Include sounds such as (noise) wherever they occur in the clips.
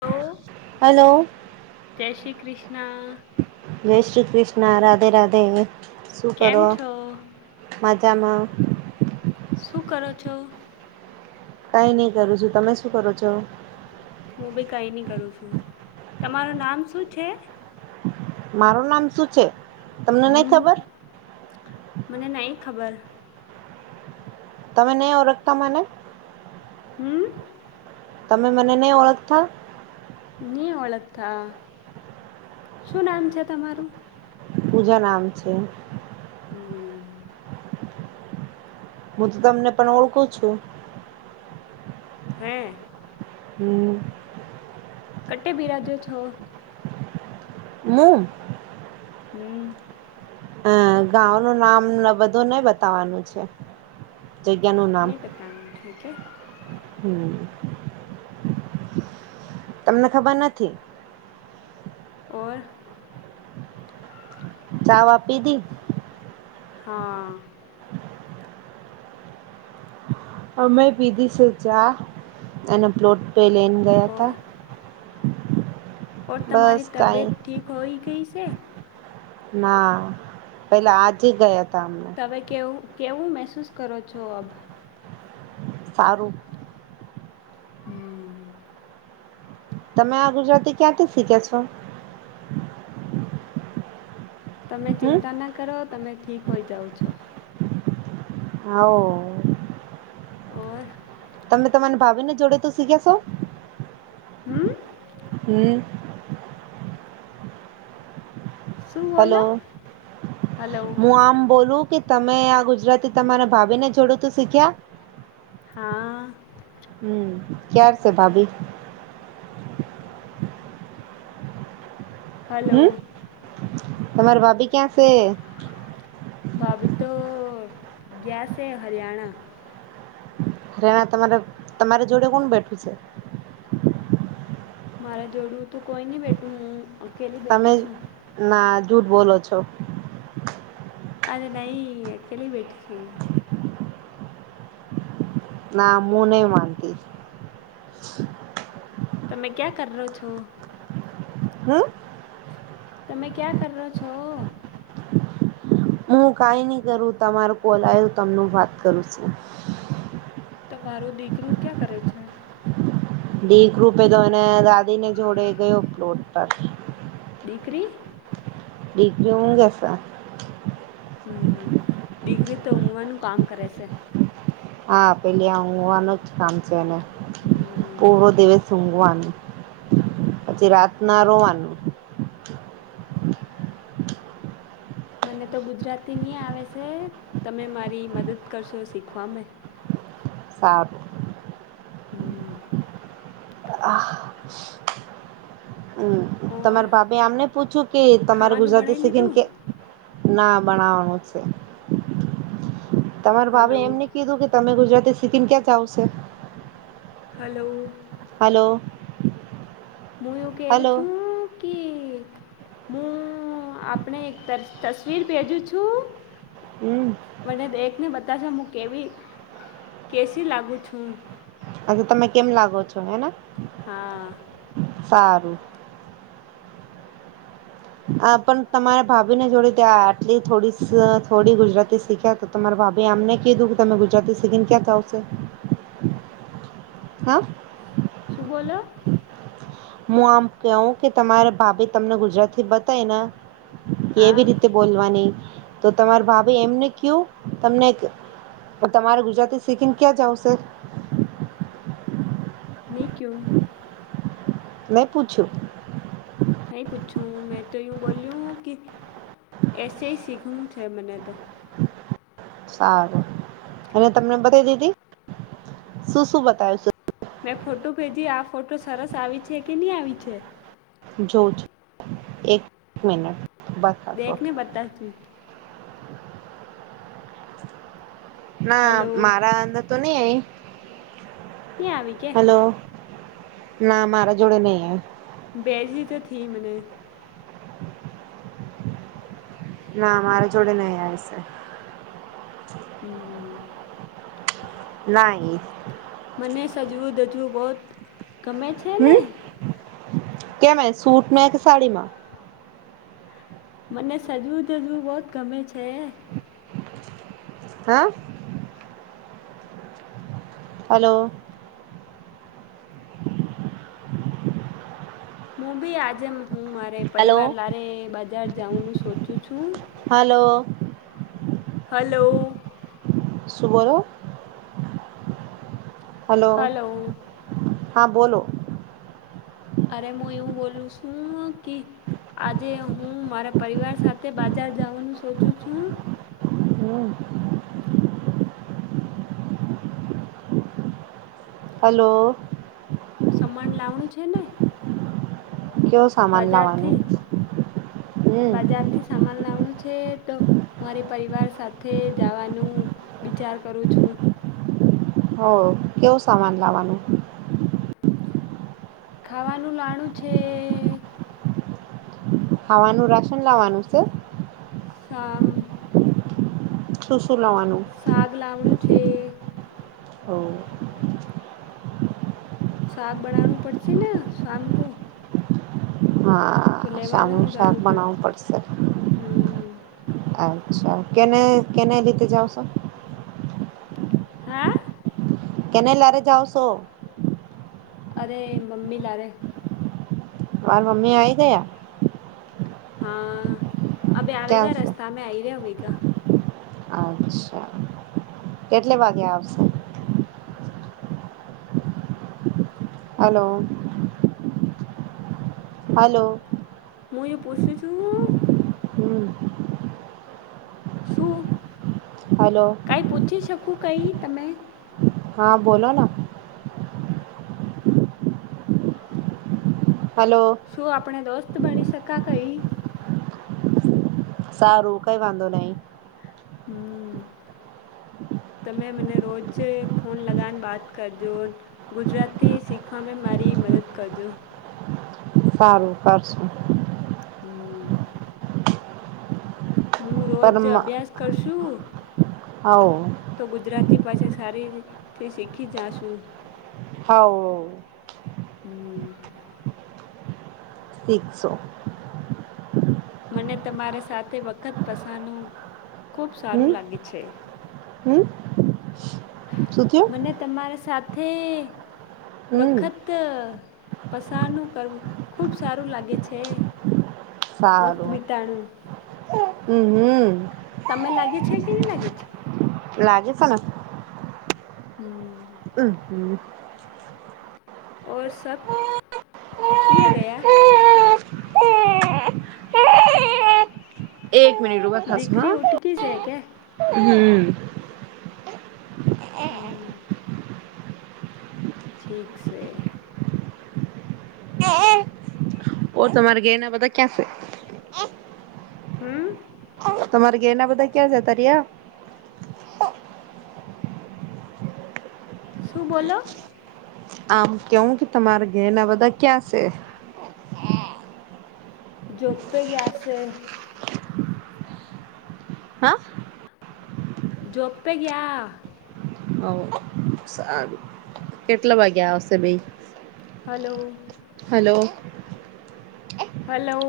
Hello, hello જય શ્રી કૃષ્ણ જય શ્રી કૃષ્ણ રાધે રાધે, કેમ શુંકરો છો મા જામ શું કરો છો? કઈ નહી, કરું છું, તમે શું કરો છો? હું બી કંઈ નહીં કરું છુ, તમારું નામ શું છે? મારું નામ શું છે, તમને નઈ હમ ખબર મને નહી, ખબર તમે નહી, ઓળખતા મને હમ્મ તમે મને નહી, ઓળખતા ની ઓળખતા શું નામ છે, તમારું પૂજા નામ છે. હમ્મ. હું, તો તમને પણ ઓળખું છું. હે હમ્મ કટે, બિરાજો છો મુ હમ્મ હા ગાં, ન નામ બધું નઈ બતાવાનું છે. જગ્યાનું નામ નં, પતા હ થક હમ, તમને ખબર નથી. ઓર ચા આપી હતીી. હા (inaudible) હ મેં બીદી સ જા અને પ્લોટ, પે લેન ગયા થ હ ઓઔર તમારી, તબિયત ઠીક હોઈ ગઈ સે ના પેલા આજ ગયા તા અમને તમે કેવું કેવું મહેસૂસ કરો છો, અબ સારું હમ તમે આ ગુજરાતી ક્યાંથી, શીખ્યા છો? તમે હમ ચિંતા ના કરો, તમે ઠીક હોય, જાાવ છો હાઓ ઓર તમે તમારી ભાભીને જોડે, તો શીખ્યા છો. હમ્મ. હમ શું બોલો હેલો, હલો મુઆમ બોલું કે. તમે આ ગુજરાતી તમારા ભાભી ને જોડું તું શીખ્યા હા હમ ક્યાર છે, ભાભી. હલો તમાર ભાભી ક્યાં છે. ભાભી, તો ગયાસે હરિયાણા. રેણા તમારે તમારી જોડે કોણ બેઠું છે. મારા જોડું તોું કોઈ નહી, બેઠું હું અકેલી તમે બેઠી છું. ના જૂઠ, બોલોલો છો. અ નૈ કળવેટ સુંળ ના મૂને માંતી. તમે ક્યા કરો છો. હમ્મ તમે ક્યાં કરો છો. હું કઈ નહી, કરું તમારું કોલ આવ તમનું વાત કરું છું. તમારું દીકરું ક્યાં કરે છે. દીક રૂપે, તો એને દાદી ને જોડે ગયો પલોટ દીકરી ડિગ્રંગ ગસ આ હમ, દીકરી તો ઊઘવાનું કામ કરે છે. હા, પેલી આ ઊંઘવાનું જ કામ છે, એને પૂરો દિવસ ઊંઘવાનું પછી રાત ના રોવાનું (inaudible) મને તો ગુજરાતીની આવે છે, તમે મારી મદદ કરશો શીખવા મે હ સાત હમ આ હા હમ, ઓર તમારા ભાપે આમને પૂછ્યું, કે તમારે ખાવાનું ગુજરાતી બનાવી શીખીને લીધું કે ના બનાવાનું છે. તમારા ભપે હલો એમને કીધું, કે તમે ગુજરાતી સિક્કિમ ક્યાં જાવશે હલો હલો મ કે હલો છું, કે હુ, આપણે એક તસવીર ભેજું છું. હમ મને, દેખ ન બ કાચ હુ, કેવી કેસી લાગુ છું. અચછા, તમે કેમ લાગો છો? હેના હા સારુ આ પણ તમારે ભાવી, ને જોડી ત આટલી થોડી થોડી ગુજરાતી શીખ્યા, તો તમારા વાભે આમને કીધુ કે તમે ગુજરાતી સિગિંગ ક્યાં જ આવશે (unintelligible) હા શું બોલો હુ, આમ કહુ, કે તમારા ભાભી તમને ગુજરાતી બતાય ને કે, હા એવી રીતે બોલવા નહી, તો તમાર ભાભે એમને કયુ તમને તમારે ગુજરાતી, સીિંગ ક્યાં જાવ સર નનીક્ય્યું મેં પૂછ્યું નહી પૂછું, મેં તો યું બોલીું કે એસે હ સીખવું છે, મને તો સારુ, અને તમને બતા દીધી શું શું બતાવ છે. મેં ફોટો ભેજી્યું આ ફોટો સરસ આવી છે, કે નહી આવી છે. જોજ, એક મિનટ બરખફો દેખને બતાવતી ના હલો મારા અંદર, તો નઈ, અહી ની આવી કે ના મારા જોડે નહી, હ. બેજી, તો થી મને. ના મારા જોડે નહી, આવે છે. હમ. ના, આયી. મને સજવું દજવું બહુત ગમે, છેને કેમે સૂટમા, કે સાડીમા. મને સજવુ ધજવુ બહત, ગમે છે. હા હલો. મુુ બી આજે હુ મારે હલો પરિવાર લારે બજાર જવુંનું સોચું છું. હલો. સુબરો. હલો. હા, બોલો. અરે હુ, એવું બોલું છુ, ક આજે હુ, મારા પરિવાર સાથે બાજાર જવાનું સોચું છું. હમ. હલો. સમાન લાવણું છેને. કેવો સામાન બજારથી, લાવવાનું હમ બજારથી સામાન લાવણું છે. છે, તો મારે પરિવાર સાથે જવાનું વિચાર કરું છું. (unintelligible) હો, કેવું સામાન લાવવાનું ખાવાનુ લાણુ છે. હાવાનુ, રાશન લાવવાનું છે. આમ શું, શું લવાનું? લાવણું છે હ. શાક, બનાવવું પડશે ને શામ કો. તો હા, લેવાનું શામનું શાક જાણવું બનાવવું પડશે હમ એમ. અ્છા કેને, કેને લીધે જાવ, સો હે કેને લારે, જાઓ છો? અરે મમ્મી, લારે. તમારા, મમ્મી આવી ગયા. હા, અભ ક્યાં આવેગા છે રસ્તા મે આઈ, રહ્યાવેગા. અચ્છા કેટલે વાગે આવશે? હલો. હલો. મ, એ પછું છું. હમ્મ શું હલો કઈ પૂછી શકું કઈ, તમે. હા બોલો ના. હલો શું આપણે દોસ્ત, બની શકા કઈ? સારું કઈ, વાંધો નહી. હમ્મ તમે મને રોજેય ફોન લગાવને, બાત કરજો ગુજરાતી શીખવામે મારી રી મદદ કરજો. સારું, કરશું. હમ હુ, રોજ પરમ અભ્યાસ કરશું હો તો ગુજરાતી પાસે સારીથી, શીખી જાશુ હવ હમ સીખશો મને તમારે સાથે, વખત પસાનું ખૂબ સારું લાગે છે. હમ્મ મને તમાર સાથે, હમ વખત પસારનું કરવું ખૂબ સારું લાગે છે. વક્ત સારું બિતાણું હમ હમ તમે લાગે છે. કે નહી લાગે છે? લાગેસ ન. હમ. ઉમ હુ. ઔર, સબ કિયે ગયા? એક મિનિટ ઊભા થસ હા, દીકરી ઉટકી છે કે હમ્મ હમ. ઠીક સે. ઓ તમારે, ગેયના બધા ક્યાં સે? હમ્મ તમારે ઘેના બધા ક્યાં જતા રયા? શું બોલો? આમ કેવું કે તમારે ઘે ના બધા ક્યાં સે? જોબપે ગયાસે. હા જોબપે, ગયા. હ સારું કેટલા, વાગ્યા આવશે બેય? Hello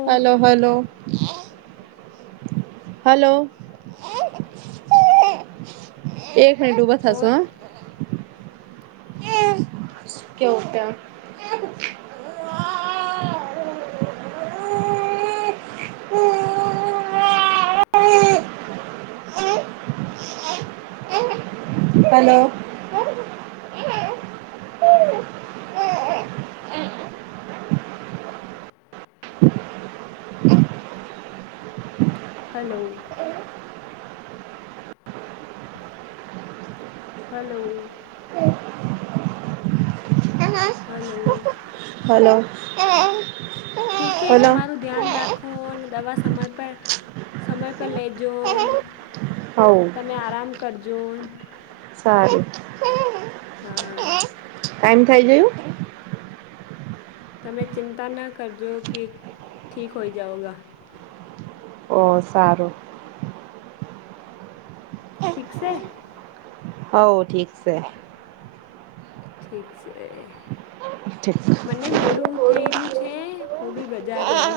hello, hello. હલો. એક મિનીટ ઉભા થશો, ઓર હ. શક્યો ઉઠા hello. Hello. Hello. Hello. Hello. ઠીકે હલો તમારું ધ્યાન રાખો અને દવા સ સમય પર સમય પર લેજોન હવ તમે આરામ કર જોન. સારૂ. હા. ટાઈમ થઇ ગયું? તમે ચિંતા ના કરજો કે ઠીક હોય જાવેગા. ઓ સારું. ઠીક સે? હવ ઠીક સે. ઠીક છે ઠીક મને મોડું થઈ રહ્યું છે. એ હું બી છે બજાર જાઉ.